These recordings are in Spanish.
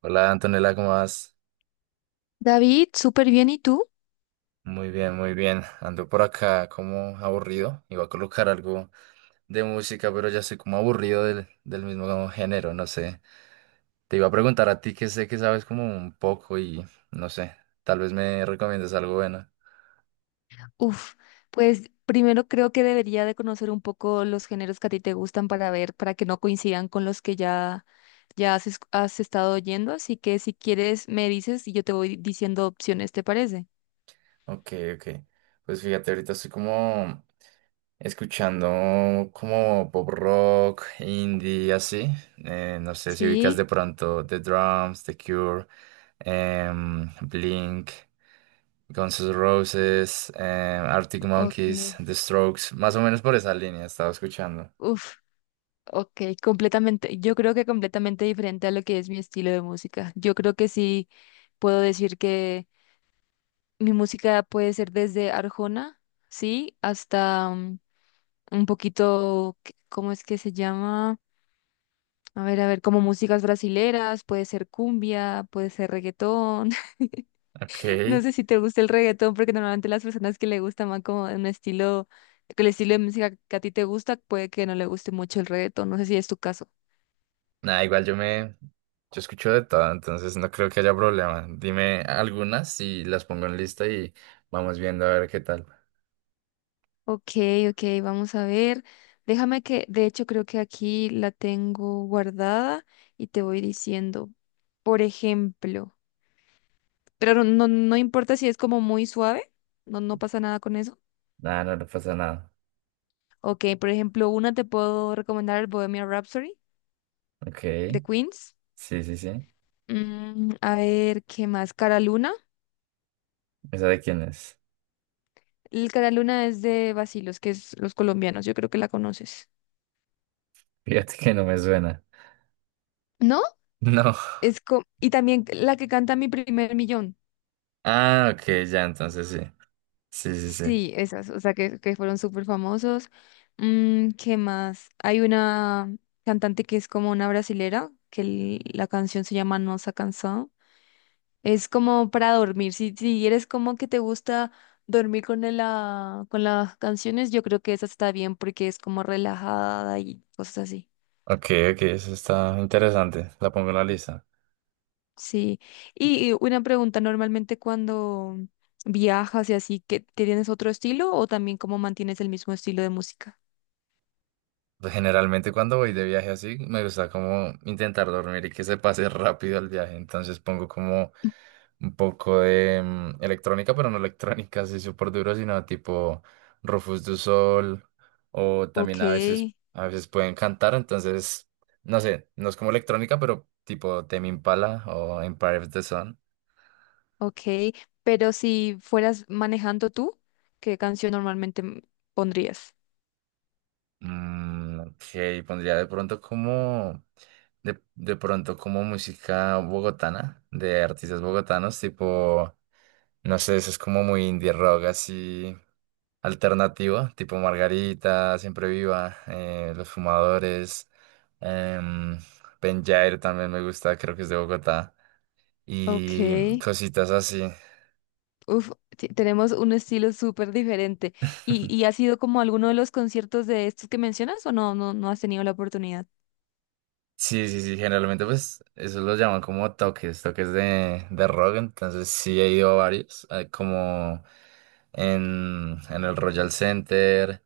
Hola Antonella, ¿cómo vas? David, súper bien. ¿Y tú? Muy bien, muy bien. Ando por acá como aburrido. Iba a colocar algo de música, pero ya estoy como aburrido del mismo género, no sé. Te iba a preguntar a ti que sé que sabes como un poco y no sé, tal vez me recomiendas algo bueno. Uf, pues primero creo que debería de conocer un poco los géneros que a ti te gustan para ver, para que no coincidan con los que ya, ya has, has estado oyendo. Así que si quieres, me dices y yo te voy diciendo opciones, ¿te parece? Ok, ok. Pues fíjate, ahorita estoy como escuchando como pop rock, indie, así. No sé si ubicas Sí, de pronto The Drums, The Cure, Blink, Guns N' Roses, Arctic ok. Monkeys, The Strokes, más o menos por esa línea estaba escuchando. Uf, ok, completamente. Yo creo que completamente diferente a lo que es mi estilo de música. Yo creo que sí puedo decir que mi música puede ser desde Arjona, sí, hasta un poquito. ¿Cómo es que se llama? A ver, como músicas brasileras, puede ser cumbia, puede ser reggaetón. Ok, No sé si te gusta el reggaetón, porque normalmente las personas que le gusta más como un estilo, que el estilo de música que a ti te gusta, puede que no le guste mucho el reggaetón. No sé si es tu caso. nada, igual Yo escucho de todo, entonces no creo que haya problema. Dime algunas y las pongo en lista y vamos viendo a ver qué tal. Ok, ok, vamos a ver. Déjame que, de hecho, creo que aquí la tengo guardada y te voy diciendo, por ejemplo, pero no, no importa si es como muy suave, no, no pasa nada con eso. Nada, no, no pasa nada. Ok, por ejemplo, una te puedo recomendar el Bohemian Rhapsody Ok, de Queens. sí, sí, sí. A ver, ¿qué más? Cara Luna. ¿Esa de quién es? El Cara Luna es de Vacilos, que es los colombianos. Yo creo que la conoces. Fíjate que no me suena. ¿No? No. Y también la que canta Mi primer millón. Ah, ok, ya, entonces sí. Sí, sí, sí. Sí, esas, o sea, que fueron súper famosos. ¿Qué más? Hay una cantante que es como una brasilera, que la canción se llama No se ha cansado. Es como para dormir. Si, si eres como que te gusta dormir con con las canciones, yo creo que esa está bien porque es como relajada y cosas así. Ok, ok, eso está interesante. La pongo en la lista. Sí. Y una pregunta, normalmente cuando viajas y así, ¿qué, tienes otro estilo o también cómo mantienes el mismo estilo de música? Pues, generalmente cuando voy de viaje así, me gusta como intentar dormir y que se pase rápido el viaje. Entonces pongo como un poco de electrónica, pero no electrónica así súper duro, sino tipo Rufus du Sol o también Ok, a veces pueden cantar. Entonces, no sé, no es como electrónica, pero tipo Tame Impala o Empire of the Sun. ok. Pero si fueras manejando tú, ¿qué canción normalmente pondrías? Ok, pondría de pronto como, de pronto como música bogotana, de artistas bogotanos, tipo, no sé, eso es como muy indie rock así alternativo, tipo Margarita, Siempre Viva, Los Fumadores, em, Penyair también me gusta, creo que es de Bogotá, Ok. y cositas así. Uf, tenemos un estilo súper diferente. ¿Y, y has ido como a alguno de los conciertos de estos que mencionas o no, no, no has tenido la oportunidad? Sí, sí, sí, generalmente pues eso lo llaman como toques, toques de rock, entonces sí he ido a varios, como en el Royal Center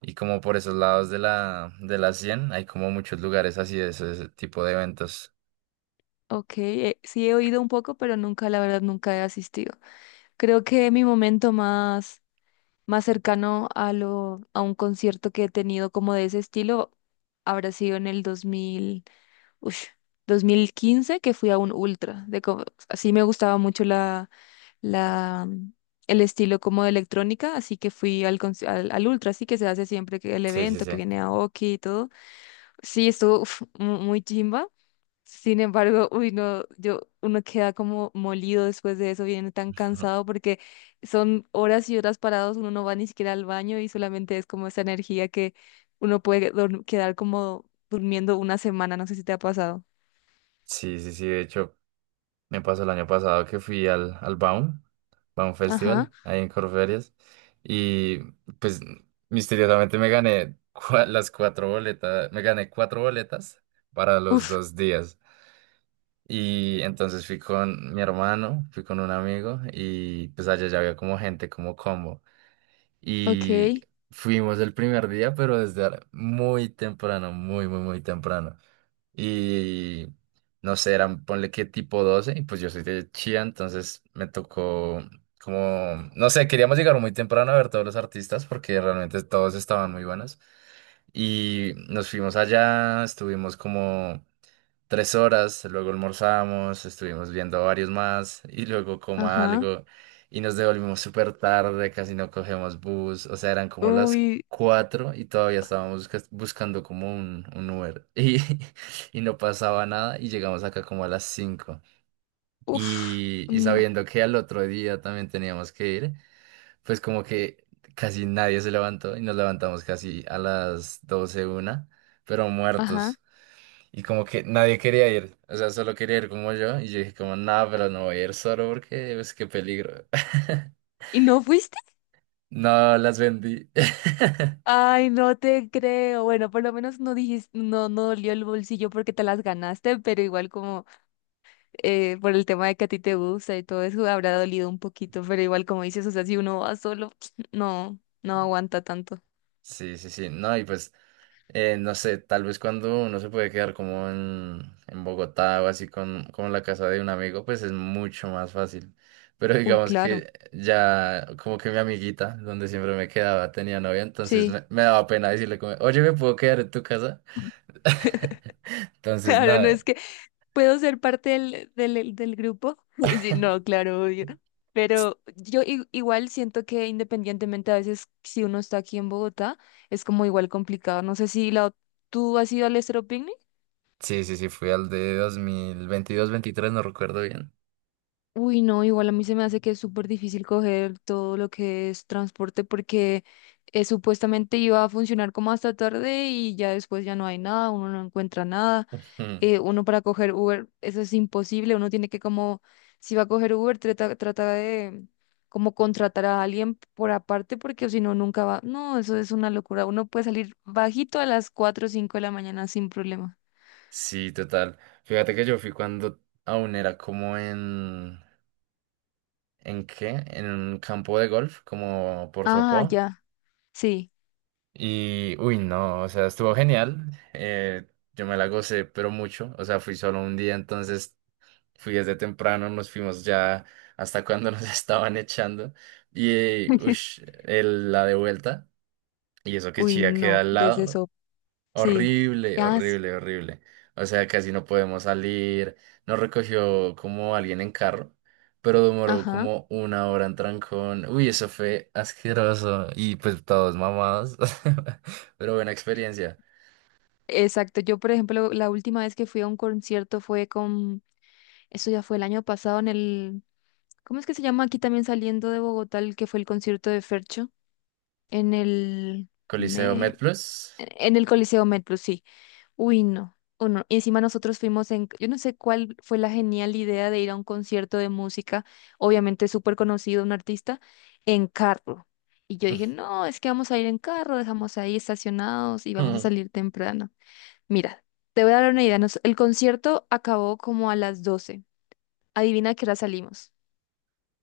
y como por esos lados de la 100, hay como muchos lugares así de ese tipo de eventos. Ok, sí he oído un poco, pero nunca, la verdad, nunca he asistido. Creo que mi momento más, más cercano a lo, a un concierto que he tenido como de ese estilo habrá sido en el 2000, ush, 2015 que fui a un ultra. Así me gustaba mucho la, el estilo como de electrónica, así que fui al Ultra, así que se hace siempre que el Sí, sí, evento, que sí. viene Aoki y todo. Sí, estuvo uf, muy chimba. Sin embargo, uy, no, uno queda como molido después de eso, viene tan cansado porque son horas y horas parados, uno no va ni siquiera al baño y solamente es como esa energía que uno puede quedar como durmiendo una semana, no sé si te ha pasado. Sí, sí, sí, de hecho, me pasó el año pasado que fui al Baum Ajá, Festival, ahí en Corferias, y pues misteriosamente me gané las cuatro boletas, me gané cuatro boletas para los uf, dos días. Y entonces fui con mi hermano, fui con un amigo, y pues allá ya había como gente, como combo. Y ok, fuimos el primer día, pero desde muy temprano, muy, muy, muy temprano y no sé, eran, ponle que tipo 12 y pues yo soy de Chía, entonces me tocó como, no sé, queríamos llegar muy temprano a ver todos los artistas porque realmente todos estaban muy buenos. Y nos fuimos allá, estuvimos como 3 horas, luego almorzamos, estuvimos viendo varios más y luego como ajá, algo y nos devolvimos súper tarde, casi no cogemos bus, o sea, eran como las uy, cuatro y todavía estábamos buscando como un Uber. Y no pasaba nada y llegamos acá como a las cinco. uf. Y sabiendo que al otro día también teníamos que ir, pues como que casi nadie se levantó y nos levantamos casi a las 12 una, pero Ajá. muertos. Y como que nadie quería ir, o sea, solo quería ir como yo. Y yo dije como, nada, pero no voy a ir solo porque, pues, qué peligro. ¿Y no fuiste? No, las vendí. Ay, no te creo. Bueno, por lo menos no dijiste, no, no dolió el bolsillo porque te las ganaste, pero igual como por el tema de que a ti te gusta y todo eso habrá dolido un poquito, pero igual como dices, o sea, si uno va solo, no, no aguanta tanto. Sí, sí, sí. No, y pues no sé, tal vez cuando uno se puede quedar como en Bogotá o así con, como en la casa de un amigo, pues es mucho más fácil. Pero Uy, digamos claro, que ya como que mi amiguita, donde siempre me quedaba, tenía novia, entonces sí. me daba pena decirle como, oye, ¿me puedo quedar en tu casa? Entonces, Claro, no nada. es que, ¿puedo ser parte del grupo? Sí, no, claro, obvio. Pero yo igual siento que independientemente a veces si uno está aquí en Bogotá, es como igual complicado. No sé si tú has ido al estroping. Sí, sí, sí, fui al de 2022, veintitrés, no recuerdo bien. Uy, no, igual a mí se me hace que es súper difícil coger todo lo que es transporte porque supuestamente iba a funcionar como hasta tarde y ya después ya no hay nada, uno no encuentra nada. Mm, Uno para coger Uber, eso es imposible, uno tiene que como, si va a coger Uber, trata de como contratar a alguien por aparte porque si no, nunca va. No, eso es una locura. Uno puede salir bajito a las 4 o 5 de la mañana sin problema. Sí, total. Fíjate que yo fui cuando aún era como en... ¿En qué? En un campo de golf, como por Ah, Sopó. ya. Sí. Y, uy, no, o sea, estuvo genial. eh, yo me la gocé, pero mucho. O sea, fui solo un día, entonces fui desde temprano, nos fuimos ya hasta cuando nos estaban echando. Y, uy, la de vuelta. Y eso que Uy, Chía queda no, al desde. lado. Sí. Horrible, Ah, sí. horrible, horrible. O sea, casi no podemos salir. Nos recogió como alguien en carro, pero demoró Ajá. como una hora en trancón. Uy, eso fue asqueroso. Y pues todos mamados. Pero buena experiencia. Exacto. Yo, por ejemplo, la última vez que fui a un concierto fue eso ya fue el año pasado ¿cómo es que se llama aquí también saliendo de Bogotá, el que fue el concierto de Fercho? En el, Coliseo me... MedPlus. en el Coliseo Metro, sí. Uy, no. O no. Y encima nosotros fuimos yo no sé cuál fue la genial idea de ir a un concierto de música, obviamente súper conocido, un artista, en carro. Y yo dije, no, es que vamos a ir en carro, dejamos ahí estacionados y vamos a salir temprano. Mira, te voy a dar una idea. El concierto acabó como a las doce. Adivina a qué hora salimos.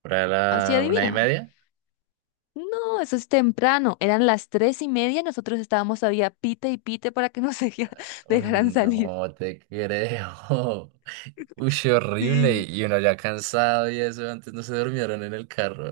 Para Así la una y adivina. media. No, eso es temprano. Eran las tres y media, nosotros estábamos todavía pite y pite para que nos Uy, dejaran salir. no te creo. Uy, sí, horrible. Sí. Y uno ya cansado y eso. Antes no se durmieron en el carro.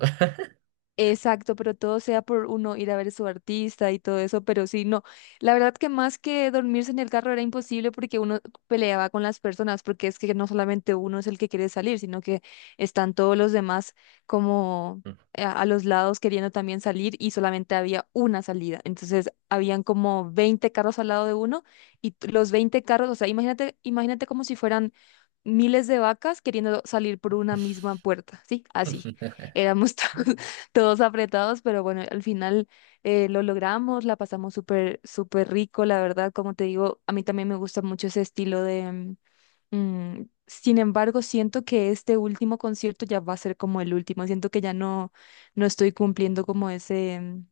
Exacto, pero todo sea por uno ir a ver a su artista y todo eso, pero sí, no. La verdad que más que dormirse en el carro era imposible porque uno peleaba con las personas, porque es que no solamente uno es el que quiere salir, sino que están todos los demás como a los lados queriendo también salir y solamente había una salida. Entonces, habían como 20 carros al lado de uno y los 20 carros, o sea, imagínate, imagínate como si fueran miles de vacas queriendo salir por una misma puerta, ¿sí? Así. Éramos todos todos apretados, pero bueno, al final lo logramos, la pasamos súper, súper rico, la verdad, como te digo, a mí también me gusta mucho ese estilo sin embargo, siento que este último concierto ya va a ser como el último. Siento que ya no, no estoy cumpliendo como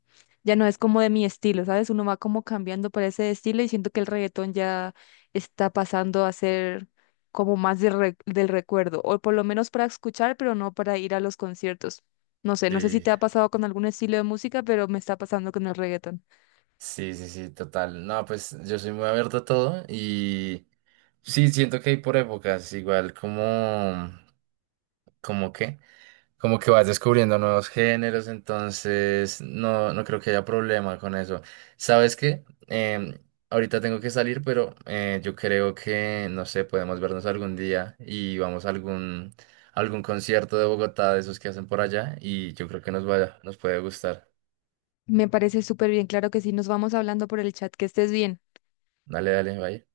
ya no es como de mi estilo, ¿sabes? Uno va como cambiando para ese estilo y siento que el reggaetón ya está pasando a ser como más de del recuerdo, o por lo menos para escuchar, pero no para ir a los conciertos. No sé si Sí. te ha pasado con algún estilo de música, pero me está pasando con el reggaetón. Sí, sí, sí, total. No, pues yo soy muy abierto a todo y sí, siento que hay por épocas, igual como que, como que vas descubriendo nuevos géneros, entonces no, no creo que haya problema con eso. ¿Sabes qué? Em, ahorita tengo que salir, pero yo creo que, no sé, podemos vernos algún día y vamos a algún concierto de Bogotá, de esos que hacen por allá, y yo creo que nos vaya, nos puede gustar. Me parece súper bien, claro que sí, nos vamos hablando por el chat, que estés bien. Dale, dale, vaya.